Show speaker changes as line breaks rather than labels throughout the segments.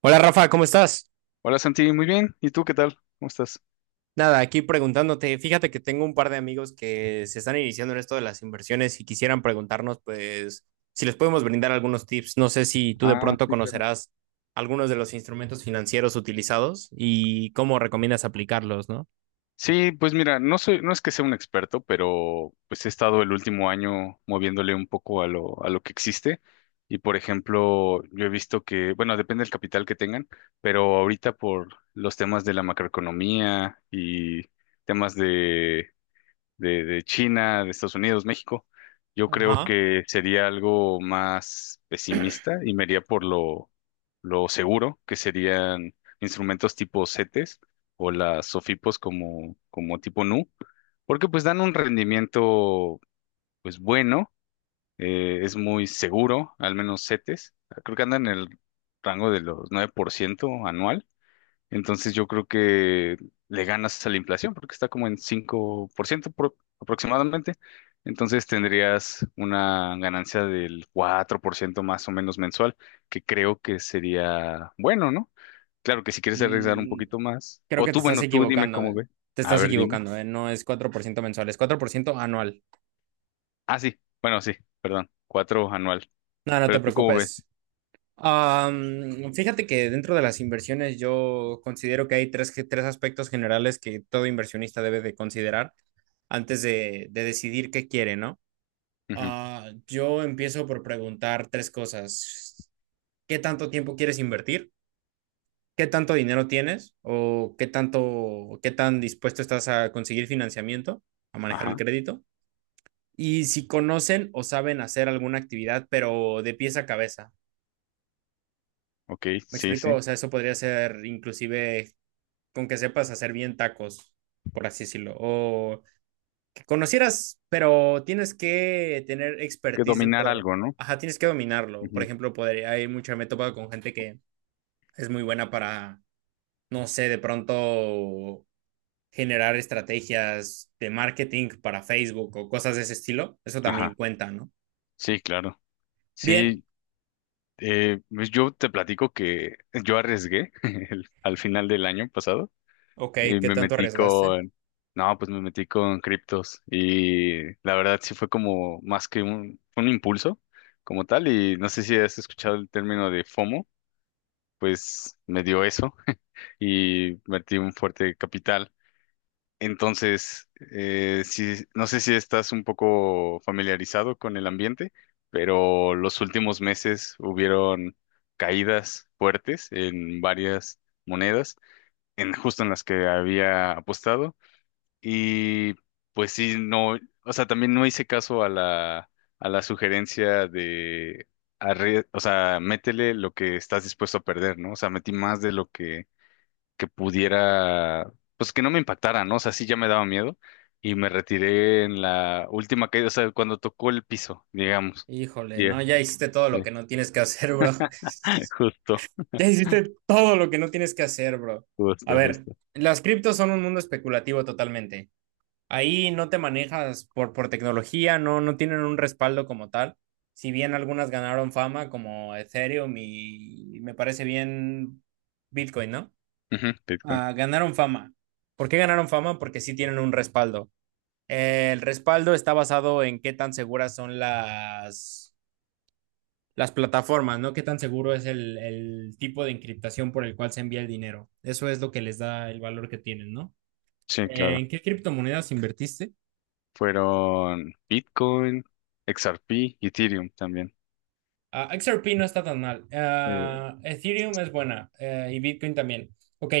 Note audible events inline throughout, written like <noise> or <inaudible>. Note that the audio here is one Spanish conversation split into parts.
Hola Rafa, ¿cómo estás?
Hola Santi, muy bien. ¿Y tú qué tal? ¿Cómo estás?
Nada, aquí preguntándote. Fíjate que tengo un par de amigos que se están iniciando en esto de las inversiones y quisieran preguntarnos, pues, si les podemos brindar algunos tips. No sé si tú de
Ah,
pronto
sí, claro.
conocerás algunos de los instrumentos financieros utilizados y cómo recomiendas aplicarlos, ¿no?
Sí, pues mira, no es que sea un experto, pero pues he estado el último año moviéndole un poco a lo que existe. Y por ejemplo, yo he visto que, bueno, depende del capital que tengan, pero ahorita por los temas de la macroeconomía y temas de China, de Estados Unidos, México, yo creo
Ajá.
que sería algo más pesimista y me iría lo seguro, que serían instrumentos tipo CETES o las SOFIPOS como tipo NU, porque pues dan un rendimiento pues bueno, es muy seguro, al menos CETES, creo que andan en el rango de los 9% anual. Entonces yo creo que le ganas a la inflación porque está como en 5% aproximadamente. Entonces tendrías una ganancia del 4% más o menos mensual, que creo que sería bueno, ¿no? Claro que si quieres arriesgar un
Mm,
poquito más.
creo
O
que te
tú,
estás
bueno, tú dime
equivocando.
cómo ve.
Te
A
estás
ver, dime.
equivocando, ¿eh? No es 4% mensual, es 4% anual.
Ah, sí. Bueno, sí, perdón. Cuatro anual.
No, no te
Pero tú cómo ves.
preocupes. Fíjate que dentro de las inversiones yo considero que hay tres, tres aspectos generales que todo inversionista debe de considerar antes de decidir qué quiere, ¿no?
Ujú.
Yo empiezo por preguntar tres cosas. ¿Qué tanto tiempo quieres invertir? ¿Qué tanto dinero tienes? ¿O qué tanto, qué tan dispuesto estás a conseguir financiamiento, a manejar el
Ajá.
crédito? Y si conocen o saben hacer alguna actividad, pero de pies a cabeza.
Ok,
¿Me
sí,
explico?
sí.
O sea, eso podría ser inclusive con que sepas hacer bien tacos, por así decirlo, o que conocieras, pero tienes que tener
Que
expertise
dominar
dentro.
algo, ¿no?
Ajá, tienes que dominarlo. Por
Ujú.
ejemplo, podría, hay mucha, me he topado con gente que es muy buena para, no sé, de pronto generar estrategias de marketing para Facebook o cosas de ese estilo. Eso también
Ajá.
cuenta, ¿no?
Sí, claro.
Bien,
Sí, eh, pues yo te platico que yo arriesgué <laughs> al final del año pasado
ok,
y
¿qué tanto arriesgaste?
no, pues me metí con criptos y la verdad sí fue como más que un impulso como tal y no sé si has escuchado el término de FOMO, pues me dio eso <laughs> y metí un fuerte capital entonces, sí, no sé si estás un poco familiarizado con el ambiente, pero los últimos meses hubieron caídas fuertes en varias monedas, en justo en las que había apostado. Y pues sí, no, o sea, también no hice caso a la sugerencia de, o sea, métele lo que estás dispuesto a perder, ¿no? O sea, metí más de lo que pudiera, pues que no me impactara, ¿no? O sea, sí ya me daba miedo y me retiré en la última caída, o sea, cuando tocó el piso, digamos.
Híjole,
Yeah,
no, ya hiciste todo lo
sí,
que no tienes que hacer, bro. <laughs>
<laughs> justo,
Ya hiciste todo lo que no tienes que hacer, bro. A
justo,
ver,
justo.
las criptos son un mundo especulativo totalmente. Ahí no te manejas por tecnología, no, no tienen un respaldo como tal. Si bien algunas ganaron fama, como Ethereum y me parece bien Bitcoin, ¿no?
Ujú, Bitcoin.
Ah, ganaron fama. ¿Por qué ganaron fama? Porque sí tienen un respaldo. El respaldo está basado en qué tan seguras son las plataformas, ¿no? ¿Qué tan seguro es el tipo de encriptación por el cual se envía el dinero? Eso es lo que les da el valor que tienen, ¿no?
Sí, claro.
¿En qué criptomonedas invertiste?
Fueron Bitcoin, XRP, Ethereum también.
Ah, XRP no está tan mal.
Eh,
Ah, Ethereum es buena y Bitcoin también. Ok,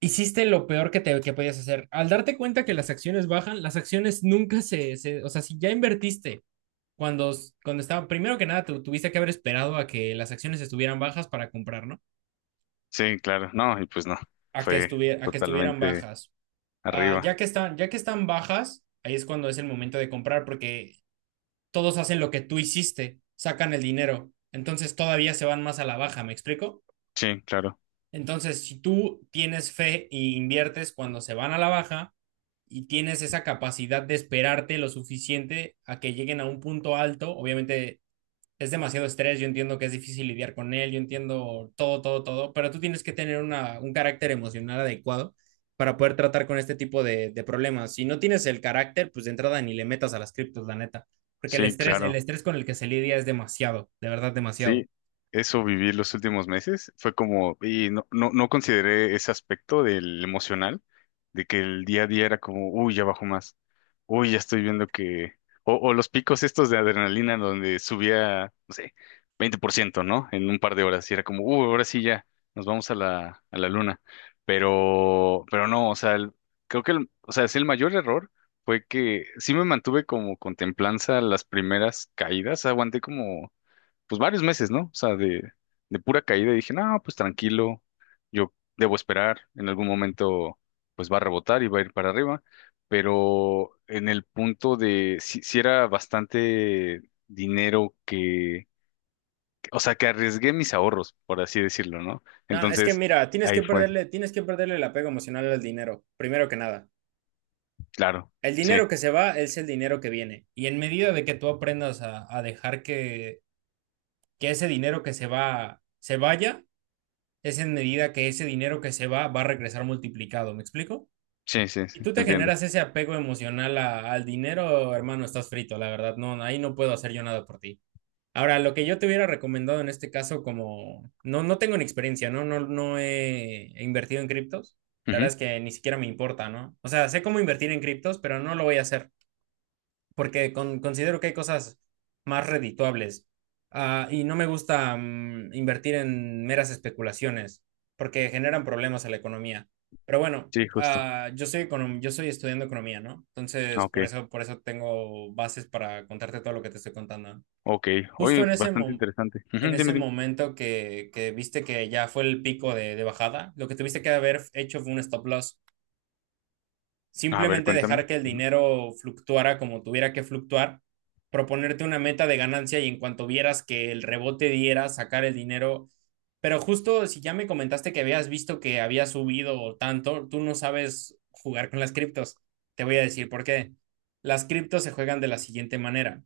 hiciste lo peor que podías hacer. Al darte cuenta que las acciones bajan, las acciones nunca o sea, si ya invertiste cuando, cuando estaba, primero que nada, te tuviste que haber esperado a que las acciones estuvieran bajas para comprar, ¿no?
sí, claro. No, y pues no, fue
A que estuvieran
totalmente
bajas. Ah,
arriba.
ya que están bajas, ahí es cuando es el momento de comprar porque todos hacen lo que tú hiciste, sacan el dinero, entonces todavía se van más a la baja, ¿me explico?
Sí, claro.
Entonces, si tú tienes fe y inviertes cuando se van a la baja y tienes esa capacidad de esperarte lo suficiente a que lleguen a un punto alto, obviamente es demasiado estrés, yo entiendo que es difícil lidiar con él, yo entiendo todo, todo, todo, pero tú tienes que tener un carácter emocional adecuado para poder tratar con este tipo de problemas. Si no tienes el carácter, pues de entrada ni le metas a las criptos, la neta, porque
Sí,
el
claro.
estrés con el que se lidia es demasiado, de verdad demasiado.
Sí, eso viví los últimos meses. Fue como, y no, no, no consideré ese aspecto del emocional, de que el día a día era como, uy, ya bajo más, uy, ya estoy viendo que, o los picos estos de adrenalina donde subía, no sé, 20%, ¿no? En un par de horas, y era como, uy, ahora sí ya, nos vamos a la luna. Pero no, o sea, creo que el, o sea, es el mayor error fue que sí me mantuve como contemplanza las primeras caídas, aguanté como pues varios meses, ¿no? O sea, de pura caída y dije, no, pues tranquilo, yo debo esperar, en algún momento pues va a rebotar y va a ir para arriba, pero en el punto de si era bastante dinero que, o sea, que arriesgué mis ahorros, por así decirlo, ¿no?
No, es que
Entonces,
mira,
ahí fue,
tienes que perderle el apego emocional al dinero, primero que nada.
claro,
El
sí,
dinero que se va es el dinero que viene. Y en medida de que tú aprendas a dejar que ese dinero que se va se vaya, es en medida que ese dinero que se va va a regresar multiplicado, ¿me explico? Y
sí,
tú
te
te
entiendo.
generas ese apego emocional al dinero, hermano, estás frito, la verdad, no, ahí no puedo hacer yo nada por ti. Ahora, lo que yo te hubiera recomendado en este caso, como no, no tengo ni experiencia, ¿no? No, he invertido en criptos. La verdad
Ujú,
es que ni siquiera me importa, ¿no? O sea, sé cómo invertir en criptos, pero no lo voy a hacer porque considero que hay cosas más redituables. Y no me gusta invertir en meras especulaciones, porque generan problemas a la economía. Pero bueno,
sí, justo,
yo soy yo soy estudiando economía, ¿no?
ah,
Entonces,
ok,
por eso tengo bases para contarte todo lo que te estoy contando.
ok,
Justo
oye,
en ese
bastante
mo-
interesante.
En
Ujú, dime,
ese
dime,
momento que viste que ya fue el pico de bajada, lo que tuviste que haber hecho fue un stop loss,
a ver,
simplemente dejar
cuéntame.
que el
Ujú,
dinero fluctuara como tuviera que fluctuar, proponerte una meta de ganancia y en cuanto vieras que el rebote diera, sacar el dinero. Pero justo si ya me comentaste que habías visto que había subido tanto, tú no sabes jugar con las criptos. Te voy a decir por qué. Las criptos se juegan de la siguiente manera.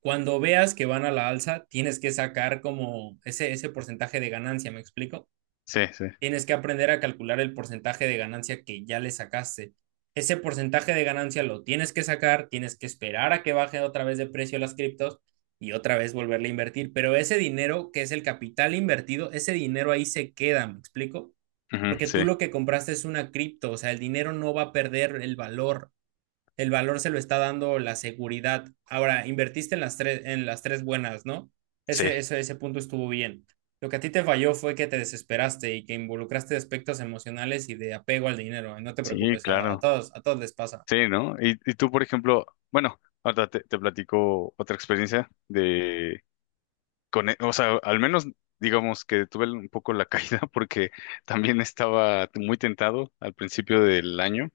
Cuando veas que van a la alza, tienes que sacar como ese porcentaje de ganancia, ¿me explico?
sí, sí,
Tienes que aprender a calcular el porcentaje de ganancia que ya le sacaste. Ese porcentaje de ganancia lo tienes que sacar, tienes que esperar a que baje otra vez de precio las criptos y otra vez volverle a invertir. Pero ese dinero, que es el capital invertido, ese dinero ahí se queda, ¿me explico?
ujú,
Porque
sí.
tú lo que compraste es una cripto, o sea, el dinero no va a perder el valor se lo está dando la seguridad. Ahora, invertiste en las tres buenas, ¿no?
Sí,
Ese punto estuvo bien. Lo que a ti te falló fue que te desesperaste y que involucraste aspectos emocionales y de apego al dinero. No te
sí,
preocupes,
claro.
a todos les pasa.
Sí, ¿no? Y tú, por ejemplo, bueno, ahora te platico otra experiencia o sea, al menos digamos que tuve un poco la caída <laughs> porque también estaba muy tentado al principio del año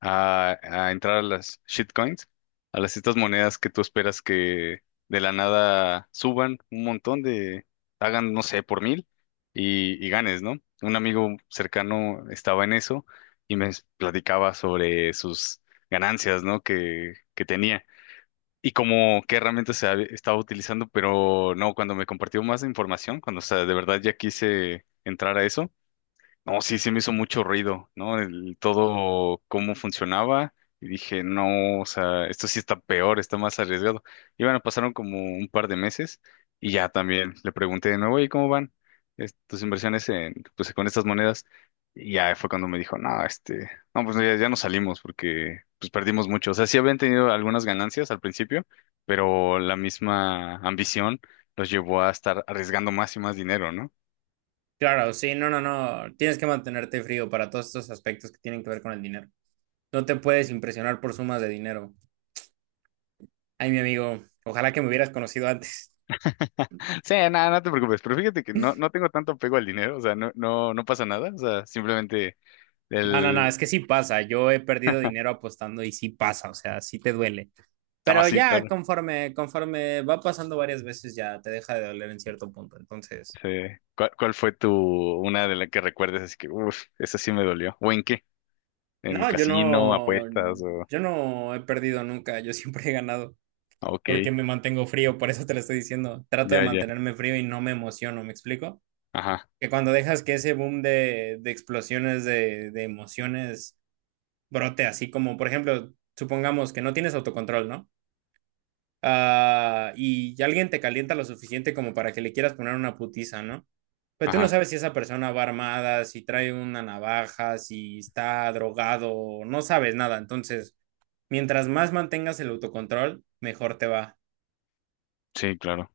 a entrar a las shitcoins, a las estas monedas que tú esperas que de la nada suban un montón de, hagan, no sé, por mil y ganes, ¿no? Un amigo cercano estaba en eso y me platicaba sobre sus ganancias, ¿no? Que tenía y como qué herramientas estaba utilizando, pero no, cuando me compartió más información, cuando o sea, de verdad ya quise entrar a eso, no, sí, sí me hizo mucho ruido, ¿no? El todo cómo funcionaba y dije, no, o sea, esto sí está peor, está más arriesgado. Y bueno, pasaron como un par de meses y ya también le pregunté de nuevo, ¿y cómo van tus inversiones en, pues, con estas monedas? Y ya fue cuando me dijo, no, este, no, pues ya, ya nos salimos porque pues perdimos mucho. O sea, sí habían tenido algunas ganancias al principio, pero la misma ambición los llevó a estar arriesgando más y más dinero, ¿no?
Claro, sí, no, no, no. Tienes que mantenerte frío para todos estos aspectos que tienen que ver con el dinero. No te puedes impresionar por sumas de dinero. Ay, mi amigo, ojalá que me hubieras conocido antes. <laughs>
Sí, nada, no te preocupes, pero fíjate que no, no tengo tanto apego al dinero, o sea, no, no, no pasa nada, o sea, simplemente
No, no, no,
el...
es que sí pasa. Yo he perdido dinero apostando y sí pasa, o sea, sí te duele.
No,
Pero
sí,
ya
claro.
conforme, conforme va pasando varias veces ya te deja de doler en cierto punto. Entonces,
Sí. ¿Cuál, cuál fue tu, una de las que recuerdes? Así que, uff, esa sí me dolió. ¿O en qué? ¿En
no, yo
casino,
no,
apuestas o...?
yo no he perdido nunca, yo siempre he ganado
Ah,
porque
ok,
me mantengo frío, por eso te lo estoy diciendo. Trato de
ya, ya.
mantenerme frío y no me emociono, ¿me explico?
Ajá,
Que cuando dejas que ese boom de explosiones de emociones brote así como, por ejemplo, supongamos que no tienes autocontrol, ¿no? Ah, y alguien te calienta lo suficiente como para que le quieras poner una putiza, ¿no? Pero tú no
ajá.
sabes si esa persona va armada, si trae una navaja, si está drogado, no sabes nada. Entonces, mientras más mantengas el autocontrol, mejor te va.
Sí, claro.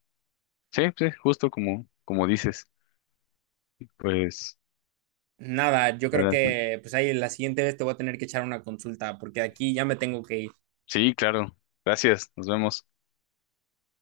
Sí, sí, justo como, como dices. Pues,
Nada, yo creo
ahora-
que pues ahí la siguiente vez te voy a tener que echar una consulta porque aquí ya me tengo que ir.
sí, claro. Gracias, nos vemos.